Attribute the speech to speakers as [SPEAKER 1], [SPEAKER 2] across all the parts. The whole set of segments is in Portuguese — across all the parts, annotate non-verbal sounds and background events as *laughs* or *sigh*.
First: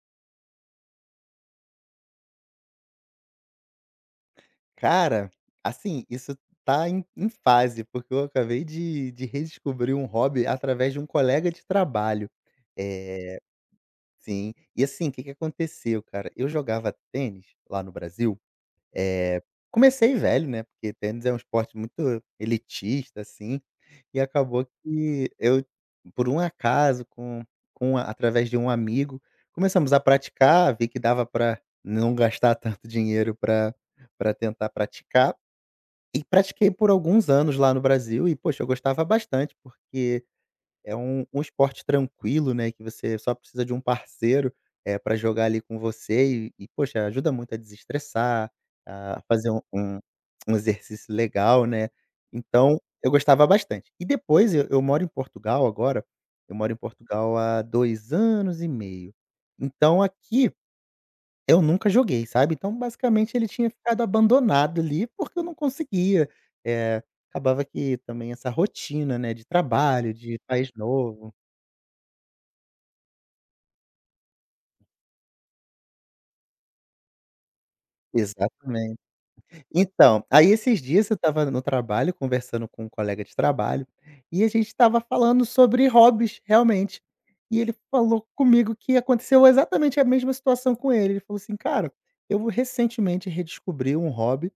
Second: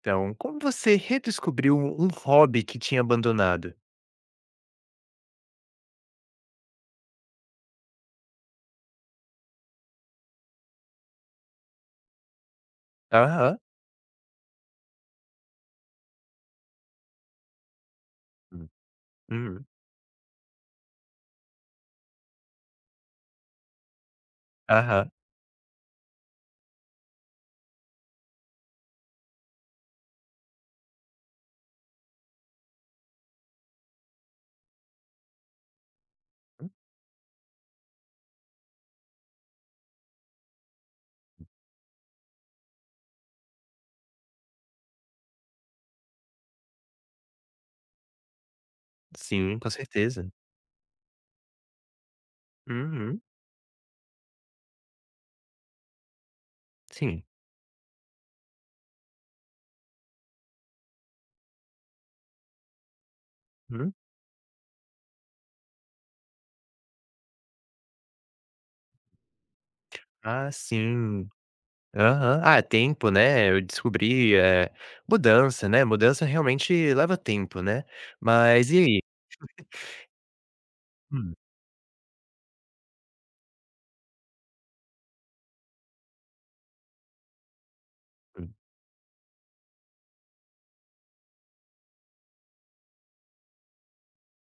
[SPEAKER 1] Então, como você redescobriu um hobby que tinha abandonado?
[SPEAKER 2] Cara, assim, isso está em em fase, porque eu acabei de de redescobrir um hobby através de um colega de trabalho. Eh
[SPEAKER 1] Aham.
[SPEAKER 2] Sim. E, assim, que que aconteceu, cara, eu jogava tênis lá no Brasil.
[SPEAKER 1] Hum,
[SPEAKER 2] Eh,
[SPEAKER 1] uhum.
[SPEAKER 2] comecei velho, né, porque tênis é um esporte muito elitista, assim e acabou
[SPEAKER 1] Aham.
[SPEAKER 2] que eu, por um acaso, com com a através de um amigo, começamos a praticar, vi que dava pra não gastar tanto dinheiro pra pra tentar praticar e pratiquei
[SPEAKER 1] Hum.
[SPEAKER 2] por alguns anos lá no Brasil. E, poxa, eu gostava bastante porque é um um esporte tranquilo, né, que você só precisa de um parceiro, eh, pra jogar ali com você e e, poxa, ajuda muito a desestressar, a fazer
[SPEAKER 1] Sim,
[SPEAKER 2] um
[SPEAKER 1] com
[SPEAKER 2] um
[SPEAKER 1] certeza.
[SPEAKER 2] um exercício legal, né. Então eu
[SPEAKER 1] Uhum.
[SPEAKER 2] gostava bastante. E, depois eu eu moro em Portugal agora. Eu moro em
[SPEAKER 1] Sim.
[SPEAKER 2] Portugal há 2 anos e meio. Então, aqui, eu nunca joguei, sabe. Então, basicamente, ele tinha
[SPEAKER 1] Hum.
[SPEAKER 2] ficado abandonado ali, porque eu não conseguia. Eh, acabava que também essa rotina, né, de trabalho, de
[SPEAKER 1] Ah
[SPEAKER 2] país
[SPEAKER 1] sim.
[SPEAKER 2] novo
[SPEAKER 1] Aham. Ah, tempo né. Eu descobri, eh mudança, né, mudança realmente leva tempo, né. Mas e
[SPEAKER 2] Exatamente.
[SPEAKER 1] ai? *chuckles*
[SPEAKER 2] Então, aí esses dias, eu
[SPEAKER 1] Hum.
[SPEAKER 2] estava no trabalho conversando com um colega de trabalho, e a gente estava falando sobre hobbies realmente, e ele falou
[SPEAKER 1] Hum.
[SPEAKER 2] comigo que aconteceu exatamente a mesma situação com ele. Ele falou assim: "Cara, eu recentemente redescobri um hobby"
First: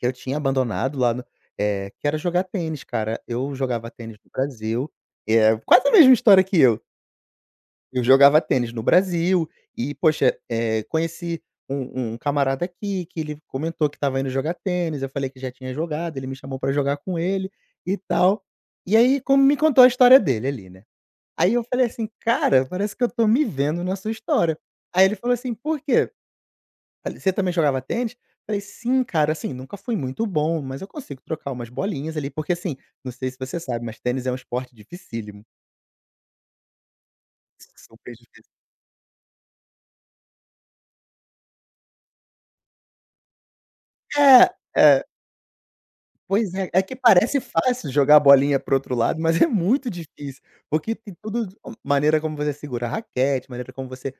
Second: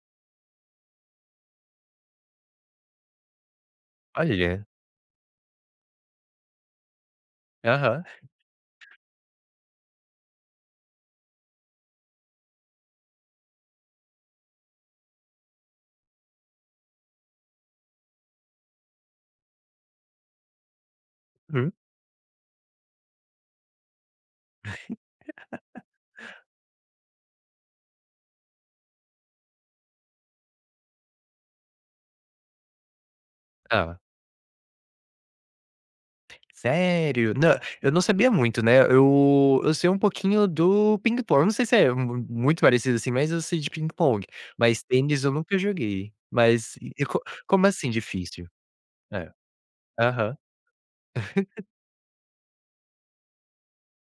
[SPEAKER 2] "que eu tinha abandonado lá no eh, que era jogar tênis, cara. Eu jogava tênis no
[SPEAKER 1] Olha.
[SPEAKER 2] Brasil", e é quase a mesma história que eu.
[SPEAKER 1] Aham.
[SPEAKER 2] Eu jogava tênis no
[SPEAKER 1] *chuckles*
[SPEAKER 2] Brasil e, poxa, eh, conheci um um camarada aqui que ele comentou que estava indo jogar tênis, eu falei que já tinha jogado. Ele me chamou pra jogar com ele e tal. E aí, como me contou a história dele ali, né. Aí eu
[SPEAKER 1] Hum.
[SPEAKER 2] falei assim: "Cara, parece que eu tô me vendo na sua história". Aí ele falou assim: "Por
[SPEAKER 1] *laughs*
[SPEAKER 2] quê?" Falei: "Você também jogava tênis?" Eu falei: "Sim, cara. Assim, nunca fui muito bom, mas eu consigo trocar umas bolinhas ali". Porque, assim, não sei se você sabe, mas
[SPEAKER 1] Ela.
[SPEAKER 2] tênis é um esporte dificílimo.
[SPEAKER 1] Sério? Não, eu não sabia
[SPEAKER 2] Superdifícil.
[SPEAKER 1] muito, né. Eu eu sei um pouquinho do ping-pong, não sei se é mu muito parecido, assim, mas eu sei de ping-pong,
[SPEAKER 2] É,
[SPEAKER 1] mas
[SPEAKER 2] é.
[SPEAKER 1] tênis eu nunca joguei,
[SPEAKER 2] Pois é.
[SPEAKER 1] mas
[SPEAKER 2] É
[SPEAKER 1] e
[SPEAKER 2] que
[SPEAKER 1] e co
[SPEAKER 2] parece
[SPEAKER 1] como
[SPEAKER 2] fácil
[SPEAKER 1] assim
[SPEAKER 2] jogar a
[SPEAKER 1] difícil?
[SPEAKER 2] bolinha para o outro lado,
[SPEAKER 1] Hã,
[SPEAKER 2] mas é muito
[SPEAKER 1] aham.
[SPEAKER 2] difícil. Porque tem tudo
[SPEAKER 1] *chuckles*
[SPEAKER 2] maneira como você segura a raquete, maneira como você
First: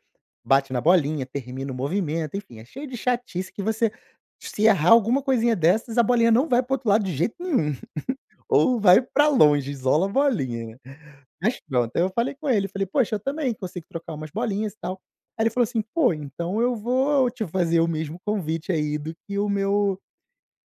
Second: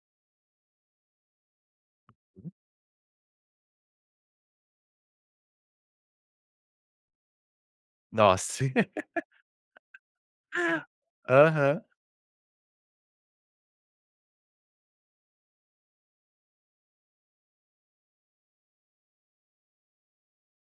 [SPEAKER 2] bate na bolinha, termina o movimento.
[SPEAKER 1] Uhum.
[SPEAKER 2] Enfim, é cheio de chatice que você, se errar alguma coisinha dessas, a bolinha não vai para o outro lado de jeito nenhum. *chuckles*
[SPEAKER 1] Nossa! *laughs*
[SPEAKER 2] Ou vai pra longe, isola a bolinha. Mas
[SPEAKER 1] Aham.
[SPEAKER 2] pronto. Aí eu falei com ele, eu falei: "Poxa, eu também consigo trocar umas bolinhas e tal". Aí ele falou assim: "Pô, então eu vou te fazer o mesmo convite aí do que o meu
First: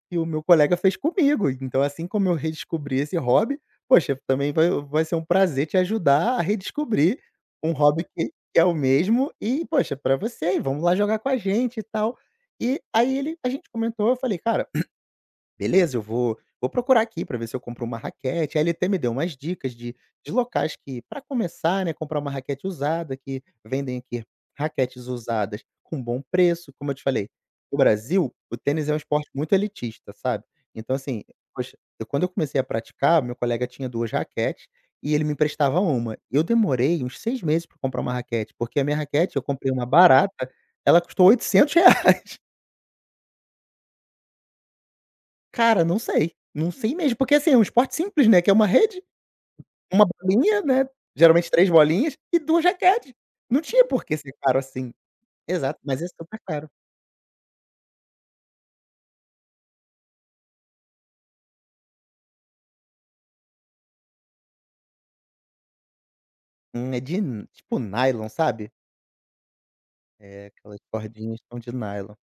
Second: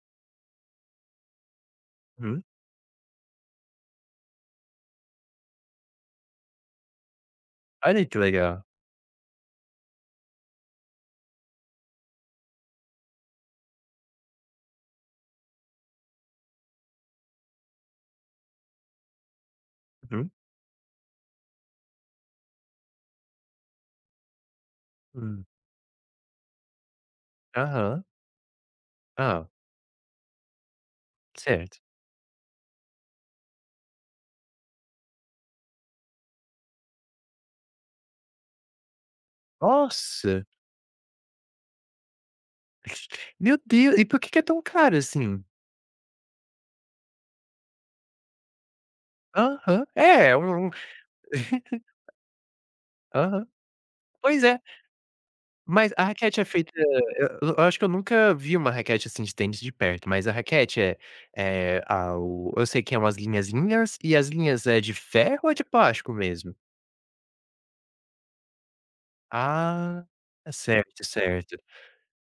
[SPEAKER 2] que o meu colega fez comigo. Então, assim como eu
[SPEAKER 1] Hum.
[SPEAKER 2] redescobri esse hobby, poxa, também vai vai ser um prazer te ajudar a redescobrir um
[SPEAKER 1] Olha,
[SPEAKER 2] hobby
[SPEAKER 1] que
[SPEAKER 2] que que
[SPEAKER 1] legal.
[SPEAKER 2] é o mesmo. E, poxa, é pra você, e vamos lá jogar com a gente e tal". E aí ele a gente comentou. Eu falei: "Cara, *clears throat* beleza. Eu vou vou procurar aqui pra ver se eu compro uma raquete". Aí ele até me deu umas dicas de
[SPEAKER 1] Uhum.
[SPEAKER 2] de locais que, pra começar, né, comprar uma raquete usada, que vendem aqui raquetes
[SPEAKER 1] Hum.
[SPEAKER 2] usadas com bom preço. Como eu te falei, no
[SPEAKER 1] Aham.
[SPEAKER 2] Brasil o tênis é um esporte
[SPEAKER 1] Hã.
[SPEAKER 2] muito elitista, sabe, então, assim, poxa,
[SPEAKER 1] Certo.
[SPEAKER 2] eu quando eu comecei a praticar, o meu colega tinha 2 raquetes e ele me emprestava uma. Eu demorei uns 6 meses pra comprar uma raquete, porque a minha raquete eu comprei uma
[SPEAKER 1] Nossa!
[SPEAKER 2] barata. Ela custou R$800.
[SPEAKER 1] Meu Deu E por que que é tão caro assim?
[SPEAKER 2] Cara, não sei, não sei mesmo, porque, assim, é um esporte simples né, que é uma rede,
[SPEAKER 1] Aham,
[SPEAKER 2] uma
[SPEAKER 1] é,
[SPEAKER 2] bolinha
[SPEAKER 1] hum,
[SPEAKER 2] né, geralmente três
[SPEAKER 1] *chuckles*
[SPEAKER 2] bolinhas e duas raquetes.
[SPEAKER 1] Aham.
[SPEAKER 2] Não tinha porque ser
[SPEAKER 1] Pois
[SPEAKER 2] caro
[SPEAKER 1] é.
[SPEAKER 2] assim. Exato,
[SPEAKER 1] Mas
[SPEAKER 2] mas
[SPEAKER 1] a
[SPEAKER 2] é super
[SPEAKER 1] raquete é
[SPEAKER 2] caro.
[SPEAKER 1] feita hã, eu eu acho que eu nunca vi uma raquete assim de tênis de perto, mas a raquete é é ao eu sei que é umas linhazinhas e as linhas é de ferro ou é de plástico mesmo?
[SPEAKER 2] Hum, é de tipo nylon, sabe?
[SPEAKER 1] Ah!
[SPEAKER 2] É, aquelas
[SPEAKER 1] Certo,
[SPEAKER 2] cordinhas são
[SPEAKER 1] certo.
[SPEAKER 2] de nylon.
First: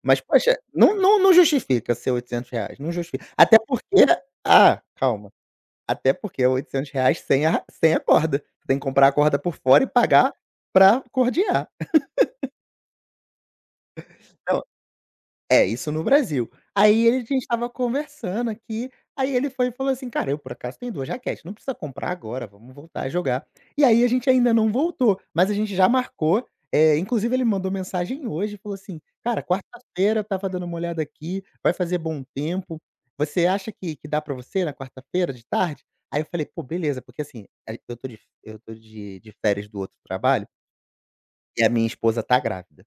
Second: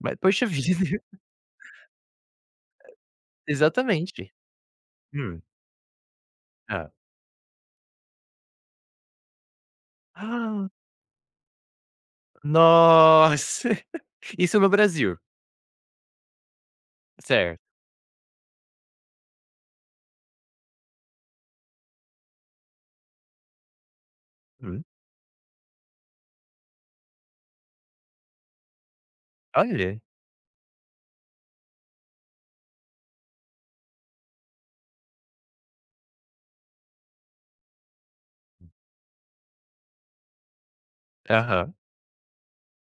[SPEAKER 1] Ma
[SPEAKER 2] Mas,
[SPEAKER 1] poxa
[SPEAKER 2] poxa, não
[SPEAKER 1] vida.
[SPEAKER 2] não não justifica ser R$800, não justifica. Até porque
[SPEAKER 1] Exatamente,
[SPEAKER 2] ah, calma,
[SPEAKER 1] hum.
[SPEAKER 2] até porque é oitocentos
[SPEAKER 1] Tá.
[SPEAKER 2] reais sem a ra sem a corda, tem que comprar a corda por fora e pagar
[SPEAKER 1] Ah!
[SPEAKER 2] pra cordear. *laughs*
[SPEAKER 1] Nossa! *chuckles* Isso
[SPEAKER 2] Então,
[SPEAKER 1] no Brasil?
[SPEAKER 2] é isso no Brasil. Aí a gente
[SPEAKER 1] Certo.
[SPEAKER 2] estava conversando aqui, aí ele foi e falou assim: "Cara, eu por acaso tenho duas raquetes, não precisa comprar agora, vamos voltar a jogar". E aí a gente ainda não
[SPEAKER 1] Hum.
[SPEAKER 2] voltou, mas a gente já marcou, eh, inclusive, ele mandou mensagem hoje e falou assim: "Cara,
[SPEAKER 1] Olha.
[SPEAKER 2] quarta-feira estava dando uma olhada aqui, vai fazer bom tempo, você acha que que dá pra você na quarta-feira de tarde?" Aí eu falei: "Pô beleza". Porque, assim, a eu tô de f eu tô de de férias do outro trabalho e a
[SPEAKER 1] Aham.
[SPEAKER 2] minha esposa tá grávida,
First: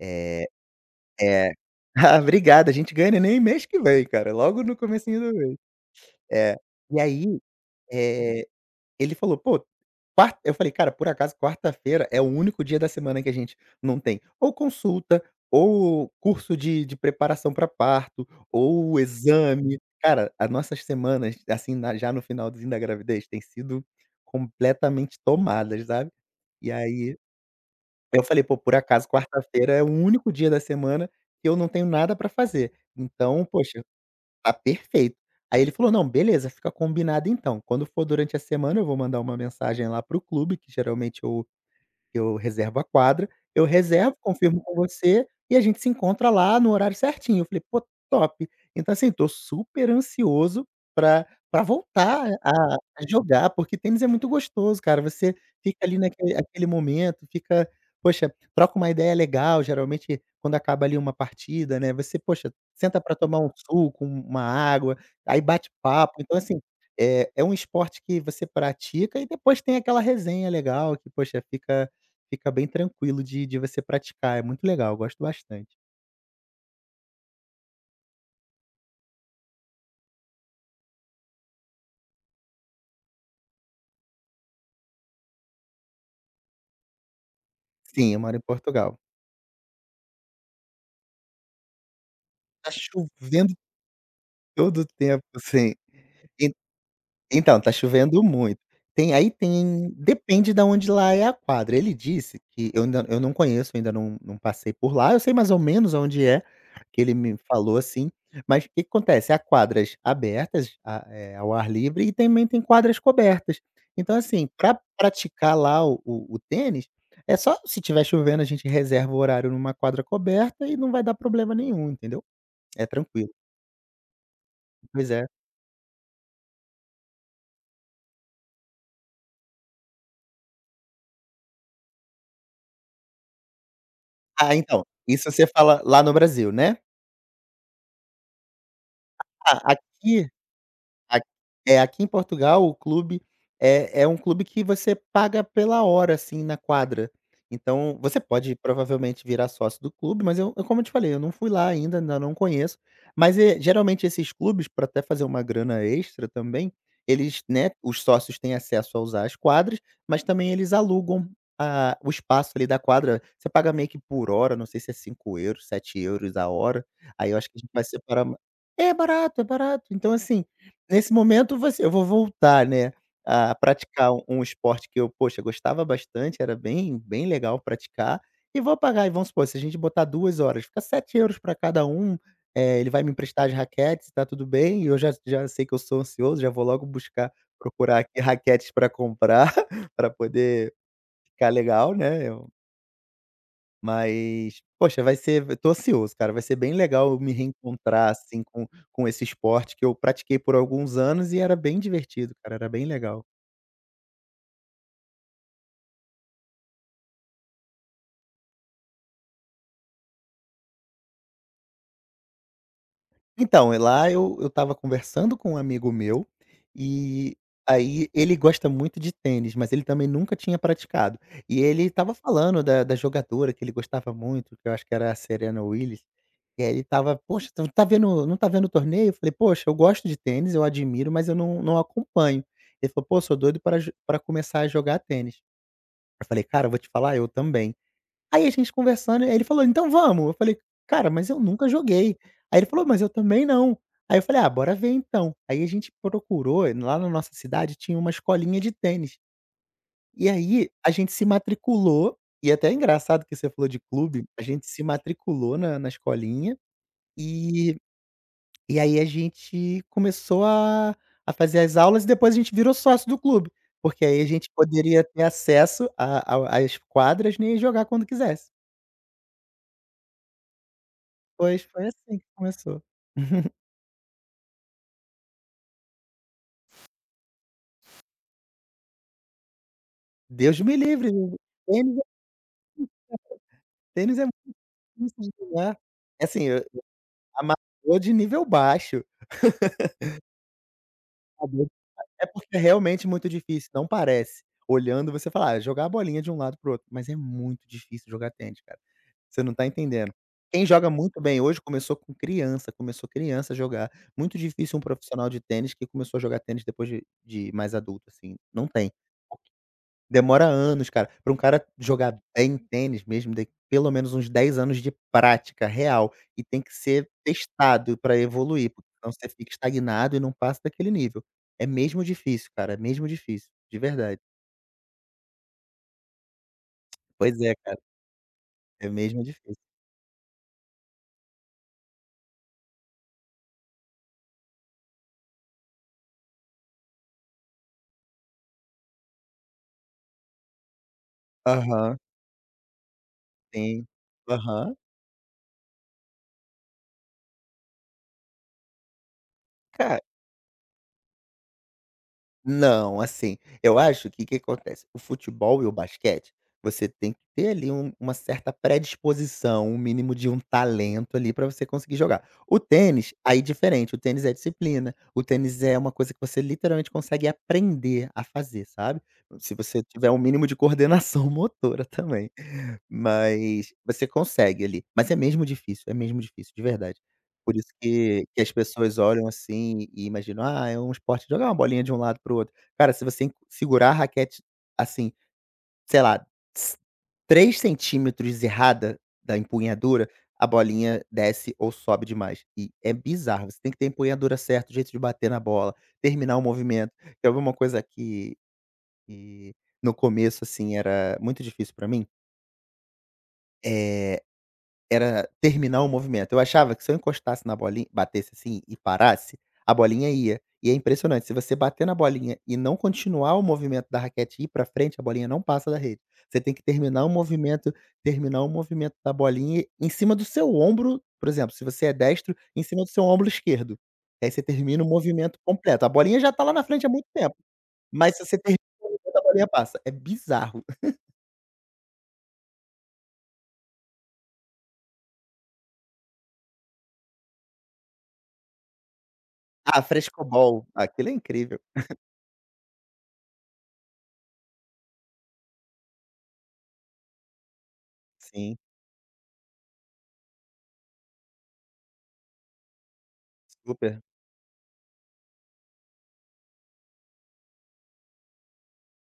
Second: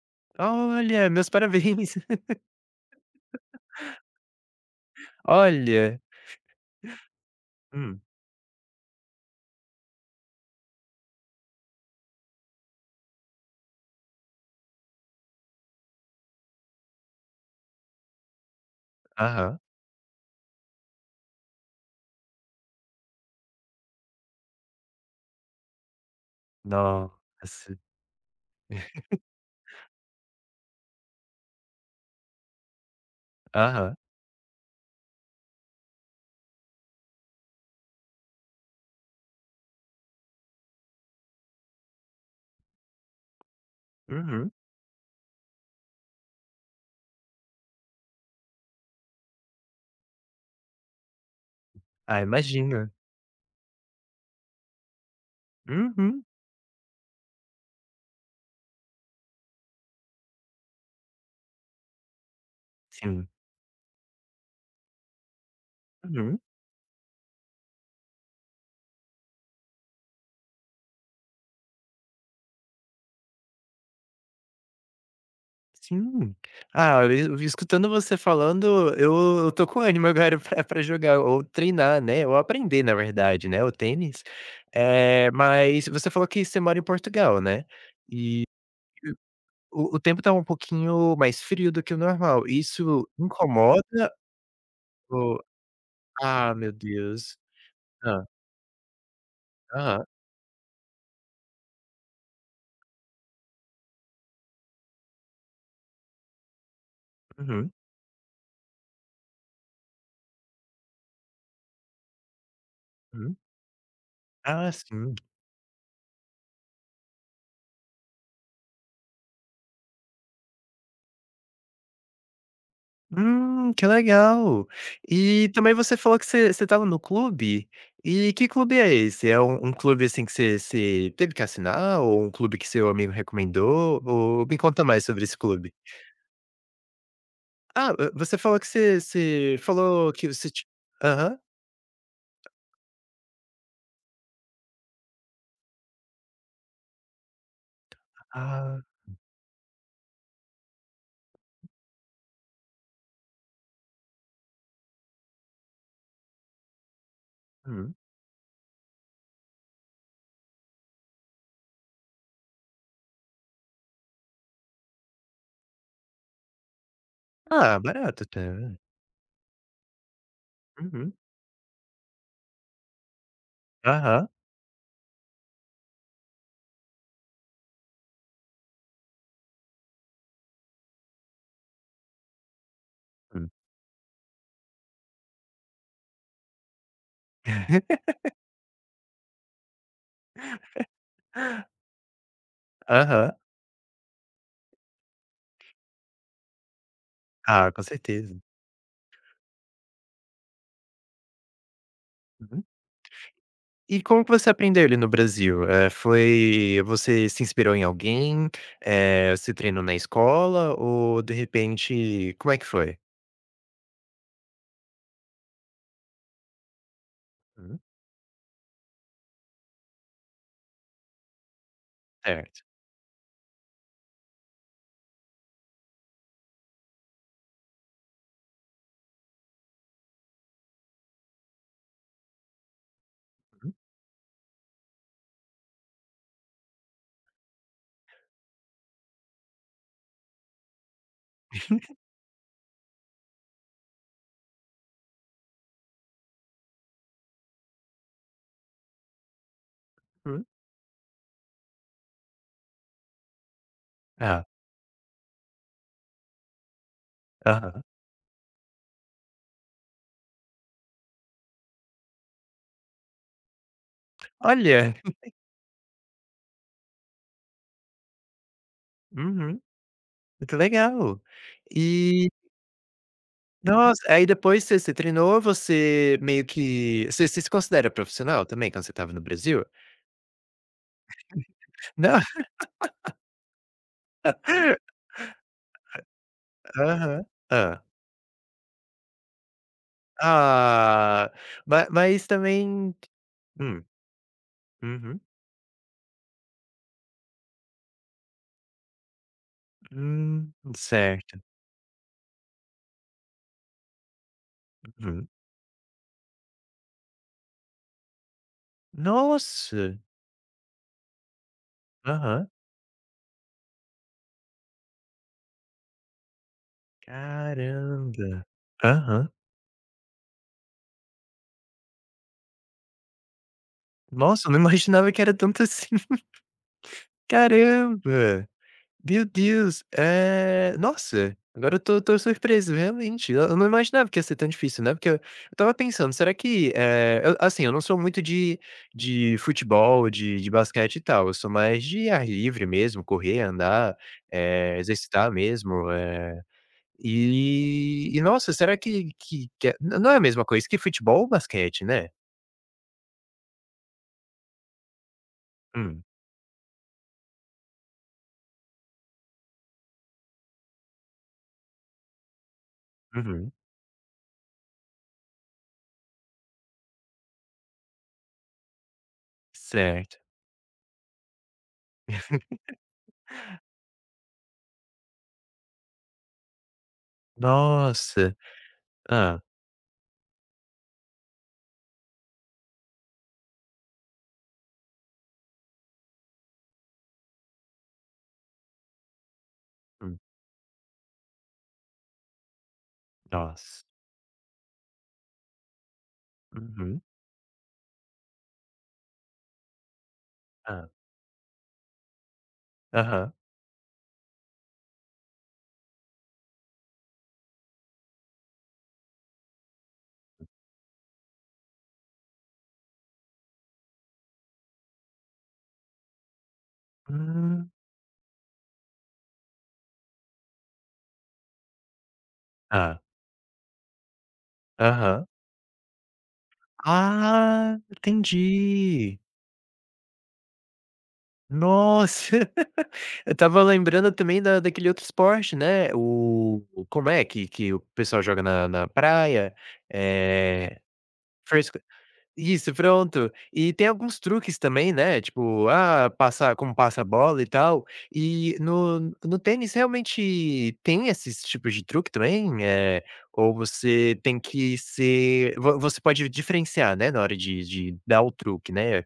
[SPEAKER 2] eh
[SPEAKER 1] Olha! Meus
[SPEAKER 2] é.
[SPEAKER 1] parabéns.
[SPEAKER 2] Ah obrigada! A gente ganha neném
[SPEAKER 1] *laughs*
[SPEAKER 2] mês que vem cara, logo no comecinho do mês,
[SPEAKER 1] Olha.
[SPEAKER 2] é. E aí,
[SPEAKER 1] Hum.
[SPEAKER 2] eh, ele falou: "Pô, quar" Eu falei: "Cara por acaso quarta-feira é o único dia da semana que a gente não tem, ou consulta, ou curso de de preparação pra parto, ou
[SPEAKER 1] Aham.
[SPEAKER 2] exame". Cara, a nossas semanas assim na já no finalzinho da gravidez, tem sido completamente tomadas, sabe. E aí,
[SPEAKER 1] Nossa!
[SPEAKER 2] eu falei: "Pô, por acaso,
[SPEAKER 1] *giggles*
[SPEAKER 2] quarta-feira é o único dia da semana que eu não tenho nada pra fazer. Então poxa,
[SPEAKER 1] Aham.
[SPEAKER 2] tá perfeito" Aí ele falou: "Não beleza, fica combinado então, quando for durante a semana eu vou mandar uma mensagem lá para o clube que geralmente eu que eu reservo a quadra, eu reservo,
[SPEAKER 1] Uhum.
[SPEAKER 2] confirmo com você, e a gente se encontra lá no horário certinho". Eu falei: "Pô, top". Então, assim, eu tô super ansioso pra pra
[SPEAKER 1] Ah,
[SPEAKER 2] voltar a
[SPEAKER 1] imagina.
[SPEAKER 2] a jogar, porque tênis é muito gostoso cara, você fica ali
[SPEAKER 1] Uhum.
[SPEAKER 2] naquele aquele momento, fica poxa, troca uma ideia legal, geralmente, quando acaba ali uma partida, né, você, poxa, senta pra
[SPEAKER 1] Sim.
[SPEAKER 2] tomar um suco, uma água, aí bate papo. Então,
[SPEAKER 1] Uhum.
[SPEAKER 2] assim, é é um esporte que você pratica e depois tem aquela resenha legal que, poxa, fica fica bem tranquilo de de você praticar, é muito legal, eu gosto bastante.
[SPEAKER 1] Sim! Ah, eu eu vim escutando você falando, eu eu tô com ânimo agora pra pra jogar ou treinar né, ou aprender na verdade, né, o tênis, eh, mas você falou que você mora em Portugal, né?
[SPEAKER 2] Sim, eu moro em
[SPEAKER 1] E
[SPEAKER 2] Portugal.
[SPEAKER 1] o o o tempo tá um pouquinho mais frio do que o normal,
[SPEAKER 2] Tá
[SPEAKER 1] isso
[SPEAKER 2] chovendo
[SPEAKER 1] incomoda
[SPEAKER 2] todo o tempo
[SPEAKER 1] ou
[SPEAKER 2] sem Em
[SPEAKER 1] Ah meu Deus,
[SPEAKER 2] então tá chovendo
[SPEAKER 1] hã.
[SPEAKER 2] muito. Tem, aí tem
[SPEAKER 1] Aham.
[SPEAKER 2] depende da onde lá é a quadra, ele disse que eu ainda eu não conheço, ainda não não passei por lá, eu sei mais ou menos aonde é, que ele me
[SPEAKER 1] Uhum.
[SPEAKER 2] falou assim, mas o que que acontece? Há quadras abertas, a eh, ao ar livre e também tem quadras
[SPEAKER 1] Hum.
[SPEAKER 2] cobertas, então, assim,
[SPEAKER 1] Ah,
[SPEAKER 2] pra
[SPEAKER 1] sim.
[SPEAKER 2] praticar lá o o tênis é só, se estiver chovendo a gente reserva o horário numa quadra coberta e não vai dar problema nenhum, entendeu? É tranquilo.
[SPEAKER 1] Hum, que legal!
[SPEAKER 2] Pois é.
[SPEAKER 1] E também você falou que você você estava no clube, e que clube é esse? É um um clube, assim, que você você teve que assinar ou um clube que seu amigo recomendou? Ou
[SPEAKER 2] Ah,
[SPEAKER 1] me conta
[SPEAKER 2] então,
[SPEAKER 1] mais sobre
[SPEAKER 2] isso
[SPEAKER 1] esse
[SPEAKER 2] você
[SPEAKER 1] clube.
[SPEAKER 2] fala lá no Brasil, né?
[SPEAKER 1] Ah, hã, você falou que você você
[SPEAKER 2] Ah,
[SPEAKER 1] falou que
[SPEAKER 2] aqui
[SPEAKER 1] você ti
[SPEAKER 2] a
[SPEAKER 1] aham.
[SPEAKER 2] é, aqui em Portugal o clube é é um clube que você paga pela hora, assim, na quadra. Então você pode,
[SPEAKER 1] Ah.
[SPEAKER 2] provavelmente, virar sócio do clube, mas eu eu como eu te falei, eu não fui lá ainda, ainda não conheço, mas, eh, geralmente esses clubes, pra até fazer uma grana extra também, eles, né,
[SPEAKER 1] Hum.
[SPEAKER 2] os sócios têm acesso a usar as quadras, mas também eles alugam a o espaço ali da quadra. Você paga meio que por hora, não sei se é €5, €7 a hora, aí eu acho que a gente
[SPEAKER 1] Ah,
[SPEAKER 2] vai separar
[SPEAKER 1] barato,
[SPEAKER 2] ma
[SPEAKER 1] até, né.
[SPEAKER 2] é barato, é barato. Então assim, nesse
[SPEAKER 1] Uhum.
[SPEAKER 2] momento, você eu vou voltar, né, a praticar u
[SPEAKER 1] Aham.
[SPEAKER 2] um esporte que eu, poxa, gostava bastante, era bem bem legal praticar e vou pagar aí vamos supor, se a gente botar 2 horas, fica €7 pra cada um, eh, ele vai me emprestar
[SPEAKER 1] Hum.
[SPEAKER 2] as raquetes e tá tudo bem, e eu já já sei que eu sou ansioso, já vou logo buscar procurar aqui
[SPEAKER 1] *laughs*
[SPEAKER 2] raquetes pra comprar, *chuckles* pra poder
[SPEAKER 1] *chuckles*
[SPEAKER 2] ficar legal, né, eu
[SPEAKER 1] Aham.
[SPEAKER 2] Mas, poxa, vai ser v tô ansioso, cara, vai ser bem legal eu me
[SPEAKER 1] Ah, com
[SPEAKER 2] reencontrar,
[SPEAKER 1] certeza.
[SPEAKER 2] assim, com com esse esporte que eu pratiquei por alguns anos e era bem divertido, cara,
[SPEAKER 1] Uhum.
[SPEAKER 2] era bem legal.
[SPEAKER 1] E como que você aprendeu ele no Brasil? Eh, foi você se inspirou em alguém? Eh, você treinou na escola ou, de repente como é que foi?
[SPEAKER 2] Então, e lá eu eu estava conversando com um amigo meu, e
[SPEAKER 1] Hum.
[SPEAKER 2] aí ele gosta muito de tênis, mas ele também nunca tinha praticado, e ele estava falando
[SPEAKER 1] Certo.
[SPEAKER 2] da da jogadora que ele gostava muito, que eu acho que era a Serena Willys, eh, ele estava: "Poxa, então, tá vendo não tá vendo o torneio?", eu falei: "Poxa, eu gosto de tênis, eu admiro, mas eu não não acompanho". Ele falou: "Pô, sou doido pra j pra começar a jogar tênis". Eu falei: "Cara, eu vou te falar, eu também". Aí a gente conversando, aí ele falou: "Então vamos", eu falei: "Cara, mas eu nunca
[SPEAKER 1] *chuckles*
[SPEAKER 2] joguei", aí ele falou: "Mas eu também não", aí eu falei: "Ah, bora ver então". Aí a gente procurou, lá na nossa cidade tinha uma escolinha de tênis. E
[SPEAKER 1] Hum.
[SPEAKER 2] aí a gente se matriculou, e até engraçado que você falou de clube, a
[SPEAKER 1] É.
[SPEAKER 2] gente se matriculou na na escolinha e
[SPEAKER 1] Aham.
[SPEAKER 2] e aí a gente começou a a fazer as aulas e depois a gente virou sócio do clube, porque aí a gente
[SPEAKER 1] Olha.
[SPEAKER 2] poderia ter
[SPEAKER 1] *chuckles*
[SPEAKER 2] acesso a ao às quadras, né, e ir jogar quando quisesse.
[SPEAKER 1] Uhum. Muito legal.
[SPEAKER 2] Pois, foi assim que
[SPEAKER 1] E
[SPEAKER 2] começou. *chuckles*
[SPEAKER 1] Nossa, aí depois você você treinou, você meio que você se se considera profissional também, quando você estava no Brasil?
[SPEAKER 2] Deus me livre, o tênis é
[SPEAKER 1] Não. *laughs*
[SPEAKER 2] tênis é
[SPEAKER 1] *chuckles*
[SPEAKER 2] dificl de jogar. Assim, eu eu
[SPEAKER 1] Aham, hã.
[SPEAKER 2] amargo de nível baixo. *laughs*
[SPEAKER 1] Ah, ma
[SPEAKER 2] *unintelligible* É
[SPEAKER 1] mas
[SPEAKER 2] porque é
[SPEAKER 1] também
[SPEAKER 2] realmente muito difícil,
[SPEAKER 1] hum.
[SPEAKER 2] não parece. Olhando,
[SPEAKER 1] Uhum.
[SPEAKER 2] você fala: "Ah, jogar bolinha de um lado para o outro", mas é muito difícil jogar tênis, cara, você não está entendendo.
[SPEAKER 1] Hum,
[SPEAKER 2] Quem joga muito
[SPEAKER 1] certo.
[SPEAKER 2] bem hoje começou com criança, começou criança jogar. Muito difícil um
[SPEAKER 1] Hum.
[SPEAKER 2] profissional de tênis que começou a jogar tênis depois de de mais adulto, assim, não tem.
[SPEAKER 1] Nossa!
[SPEAKER 2] Demora anos, cara, para um cara jogar
[SPEAKER 1] Aham.
[SPEAKER 2] bem tênis mesmo d pelo menos uns 10 anos de prática real e tem que ser testado para
[SPEAKER 1] Caramba,
[SPEAKER 2] evoluir, porque se não
[SPEAKER 1] aham.
[SPEAKER 2] você fica estagnado e não passa daquele nível. É mesmo difícil, cara, é mesmo difícil, de verdade.
[SPEAKER 1] Nossa, *chuckles* não imaginava que era tanto assim. *laughs*
[SPEAKER 2] Pois é, cara.
[SPEAKER 1] Caramba.
[SPEAKER 2] É mesmo
[SPEAKER 1] Deu
[SPEAKER 2] difícil.
[SPEAKER 1] Deus. Eh, nossa, agora eu estou estou surpreso, realmente, e eu não imaginava que ia ser tão difícil, né, porque eu eu estava pensando: "Será que, eh, eu" assim, eu não sou muito de de futebol, de de basquete e tal, eu sou mais
[SPEAKER 2] Aham.
[SPEAKER 1] de ar livre mesmo, correr,
[SPEAKER 2] Sim,
[SPEAKER 1] andar,
[SPEAKER 2] aham.
[SPEAKER 1] eh, exercitar mesmo, eh, e e nossa, será que que que é
[SPEAKER 2] Ca
[SPEAKER 1] nã não é a mesma coisa que futebol ou basquete, né?
[SPEAKER 2] Não. Assim, eu acho, que que acontece, o futebol e o
[SPEAKER 1] Hum.
[SPEAKER 2] basquete, você tem que ter ali um uma certa predisposição, um mínimo de um talento ali pra você conseguir jogar. O tênis, aí, é
[SPEAKER 1] Uhum.
[SPEAKER 2] diferente. O tênis é disciplina. O tênis é uma coisa que você literalmente consegue aprender a fazer, sabe. Se você tiver
[SPEAKER 1] Certo.
[SPEAKER 2] o mínimo de coordenação motora também,
[SPEAKER 1] *laughs*
[SPEAKER 2] mas você consegue ali. Mas é mesmo difícil. É mesmo difícil, de verdade. Por isso que
[SPEAKER 1] Nossa.
[SPEAKER 2] que as pessoas olham
[SPEAKER 1] Hã.
[SPEAKER 2] assim e imaginam: "Ah, é um esporte jogar uma bolinha de um lado para o outro". Cara, se você segurar a raquete, assim, sei lá s 3cm errada da empunhadura,
[SPEAKER 1] Hum.
[SPEAKER 2] a bolinha desce ou sobe demais, e é bizarro. Você tem que
[SPEAKER 1] Nossa.
[SPEAKER 2] ter empunhadura certo, o jeito de bater na bola, terminar o movimento.
[SPEAKER 1] Uhum.
[SPEAKER 2] Quer ver uma coisa que que no começo, assim,
[SPEAKER 1] Hã.
[SPEAKER 2] era muito difícil para mim?
[SPEAKER 1] Aham.
[SPEAKER 2] Eh, era terminar o movimento. Eu achava que se eu encostasse na bolin batesse, assim, e parasse, a bolinha ia. E é impressionante, se você bater na bolinha e não continuar o movimento da raquete e ir para frente, a bolinha não passa da rede. Você tem que terminar o
[SPEAKER 1] Hum.
[SPEAKER 2] movimento, terminar o movimento da bolinha em cima do seu ombro. Por exemplo, se você é destro, em cima do
[SPEAKER 1] Hã.
[SPEAKER 2] seu ombro esquerdo que aí você termina o
[SPEAKER 1] Aham.
[SPEAKER 2] movimento completo. A bolinha já está lá na frente há muito tempo.
[SPEAKER 1] Ah,
[SPEAKER 2] Mas se você termina
[SPEAKER 1] entendi.
[SPEAKER 2] *unintelligible* a bolinha passa, é bizarro. *chuckles*
[SPEAKER 1] Nossa, *giggles* eu estava lembrando também da daquele outro esporte, né, oh, como é que que o pessoal joga na na praia?
[SPEAKER 2] Ah, Frescobol,
[SPEAKER 1] Eh,
[SPEAKER 2] aquelo é incrível.
[SPEAKER 1] foi isso fresc
[SPEAKER 2] *chuckles*
[SPEAKER 1] isso, pronto. E tem alguns truques também, né, tipo, ah, passar como passa a bola e tal. Eh,
[SPEAKER 2] Sim.
[SPEAKER 1] no no tênis realmente tem esses tipos de truque também? Eh, ou
[SPEAKER 2] Super.
[SPEAKER 1] você tem que ser, vo você pode diferenciar, né, na hora de de dar o truque, né,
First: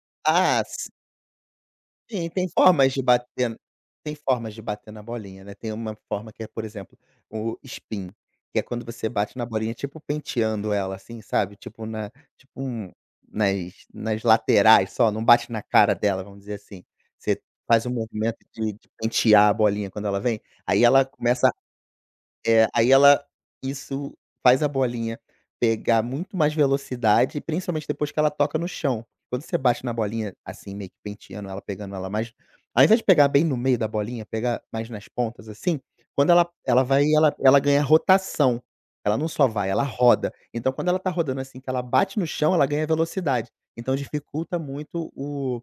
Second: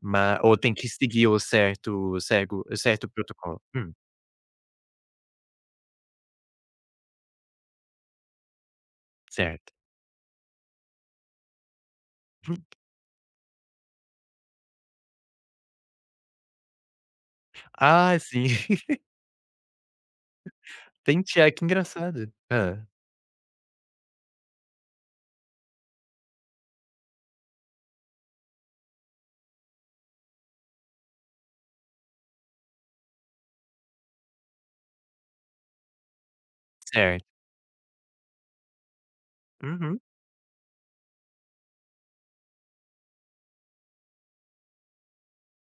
[SPEAKER 1] ma ou
[SPEAKER 2] Ah,
[SPEAKER 1] tem que
[SPEAKER 2] s
[SPEAKER 1] seguir o certo
[SPEAKER 2] Sim, tem
[SPEAKER 1] cego o
[SPEAKER 2] formas de
[SPEAKER 1] certo
[SPEAKER 2] bater
[SPEAKER 1] protocolo? Hum.
[SPEAKER 2] tem formas de bater na bolinha, né. Tem uma forma que é, por exemplo, o spin, que é quando você bate na
[SPEAKER 1] Certo.
[SPEAKER 2] bolinha ,tipo penteando ela assim, sabe. Tipo na tipo
[SPEAKER 1] *unintelligible*
[SPEAKER 2] um nas nas laterais só, não bate na cara dela, vamos dizer assim. Você faz um
[SPEAKER 1] Ah,
[SPEAKER 2] movimento
[SPEAKER 1] sim.
[SPEAKER 2] de de
[SPEAKER 1] *giggles*
[SPEAKER 2] pentear a bolinha quando ela vem, aí ela começa,
[SPEAKER 1] Pentear, engraçado,
[SPEAKER 2] é,
[SPEAKER 1] hã.
[SPEAKER 2] aí ela, isso, faz a bolinha pegar muito mais velocidade, principalmente depois que ela toca no chão. Quando você bate na bolinha, assim, meio que penteando ela, pegando ela mais ao invés de pegar bem no meio da bolinha, pegar mais nas pontas, assim, quando ela ela vai
[SPEAKER 1] Certo.
[SPEAKER 2] ela ela ganha rotação, ela não só vai, ela
[SPEAKER 1] Uhum.
[SPEAKER 2] roda. Então quando ela tá rodando, assim, que ela bate no chão, ela ganha velocidade. Então dificulta muito, oh,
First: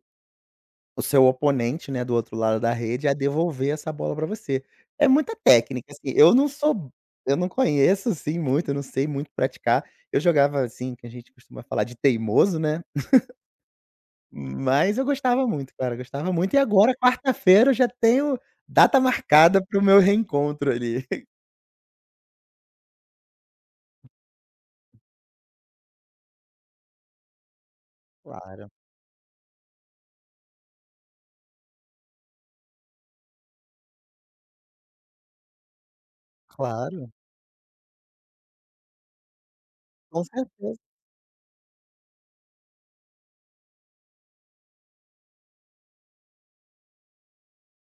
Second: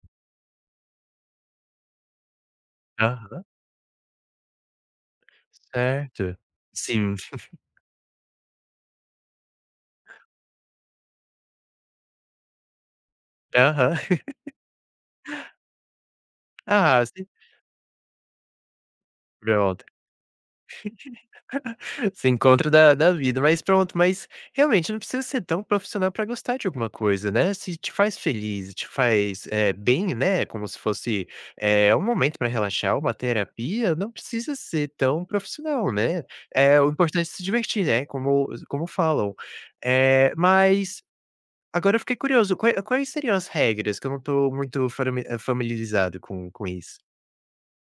[SPEAKER 2] o seu oponente, né, do outro lado da rede, a
[SPEAKER 1] Aham.
[SPEAKER 2] devolver essa bola pra você. É muita técnica assim. Eu
[SPEAKER 1] Certo,
[SPEAKER 2] não sou
[SPEAKER 1] sim.
[SPEAKER 2] eu não
[SPEAKER 1] *giggles*
[SPEAKER 2] conheço assim muito, eu não sei muito praticar, eu jogava assim, que a gente costuma falar de teimoso, né.
[SPEAKER 1] Aham.
[SPEAKER 2] *giggles*
[SPEAKER 1] *laughs*
[SPEAKER 2] Mas eu gostava muito, cara, gostava muito e agora
[SPEAKER 1] Ah, sim.
[SPEAKER 2] quarta-feira, eu já tenho data
[SPEAKER 1] *unintelligible*
[SPEAKER 2] marcada para o meu reencontro ali. *chuckles*
[SPEAKER 1] *laughs* Seu encontro da da vida, mas pronto, mas, realmente, não precisa ser tão profissional, pra gostar de alguma coisa, né. Se te faz
[SPEAKER 2] Claro.
[SPEAKER 1] feliz e te faz, eh, bem, né. Como se fosse, eh, um momento pra relaxar, uma terapia. Não precisa ser tão profissional, né. Eh, o
[SPEAKER 2] Claro.
[SPEAKER 1] importante é se divertir, né. Como como falam,
[SPEAKER 2] Com
[SPEAKER 1] eh,
[SPEAKER 2] certeza.
[SPEAKER 1] mas, agora eu fiquei curioso, qual é quais seriam as regras que eu não estou muito fami familiarizado com com isso?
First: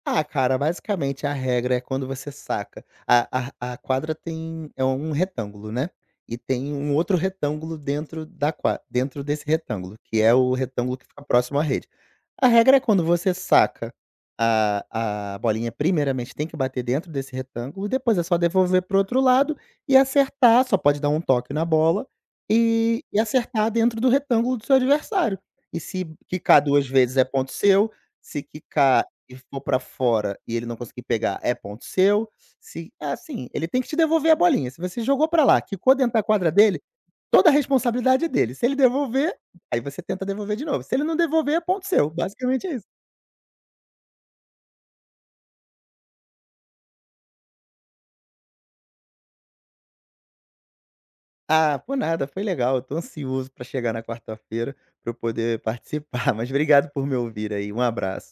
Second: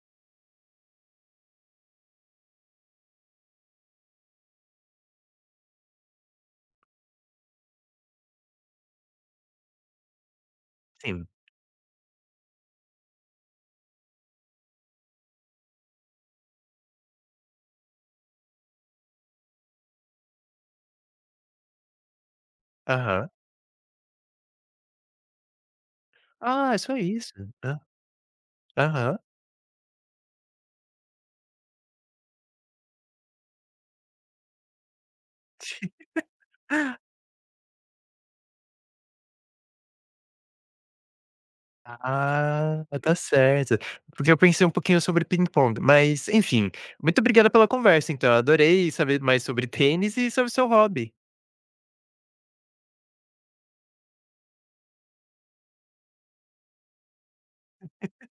[SPEAKER 2] Ah, cara, basicamente a regra é, quando você saca, a a a quadra tem, é um retângulo, né. E tem um outro retângulo dentro da qua dentro desse retângulo, que é o retângulo que fica
[SPEAKER 1] Sim.
[SPEAKER 2] próximo à rede. A regra é quando você saca a a bolinha primeiramente tem que bater dentro desse retângulo, e depois é só devolver para o outro lado e acertar, só pode dar um toque na bola, e e
[SPEAKER 1] Aham.
[SPEAKER 2] acertar dentro do retângulo do seu adversário. E se quicar
[SPEAKER 1] Ah, é
[SPEAKER 2] 2
[SPEAKER 1] só
[SPEAKER 2] vezes é
[SPEAKER 1] isso,
[SPEAKER 2] ponto
[SPEAKER 1] hã.
[SPEAKER 2] seu, se quicar
[SPEAKER 1] Aham.
[SPEAKER 2] e for pra fora, e ele não conseguir pegar é ponto seu, se é assim, ele tem que te devolver a bolinha. Se você jogou pra lá, quicou dentro da quadra dele,
[SPEAKER 1] *laughs*
[SPEAKER 2] toda a responsabilidade é dele. Se ele devolver, aí você tenta devolver de novo. Se ele não devolver, é ponto seu, basicamente é
[SPEAKER 1] Ah,
[SPEAKER 2] isso.
[SPEAKER 1] tá certo. Porque eu pensei um pouquinho sobre, ping-pong, mas, enfim, muito obrigada pela conversa então, adorei saber mais sobre tênis e sobre seu hobby.
[SPEAKER 2] Ah, por nada, foi legal, eu tô ansioso pra chegar na quarta-feira, pra eu poder participar. Mas obrigado por me ouvir aí, um
[SPEAKER 1] *laughs*
[SPEAKER 2] abraço.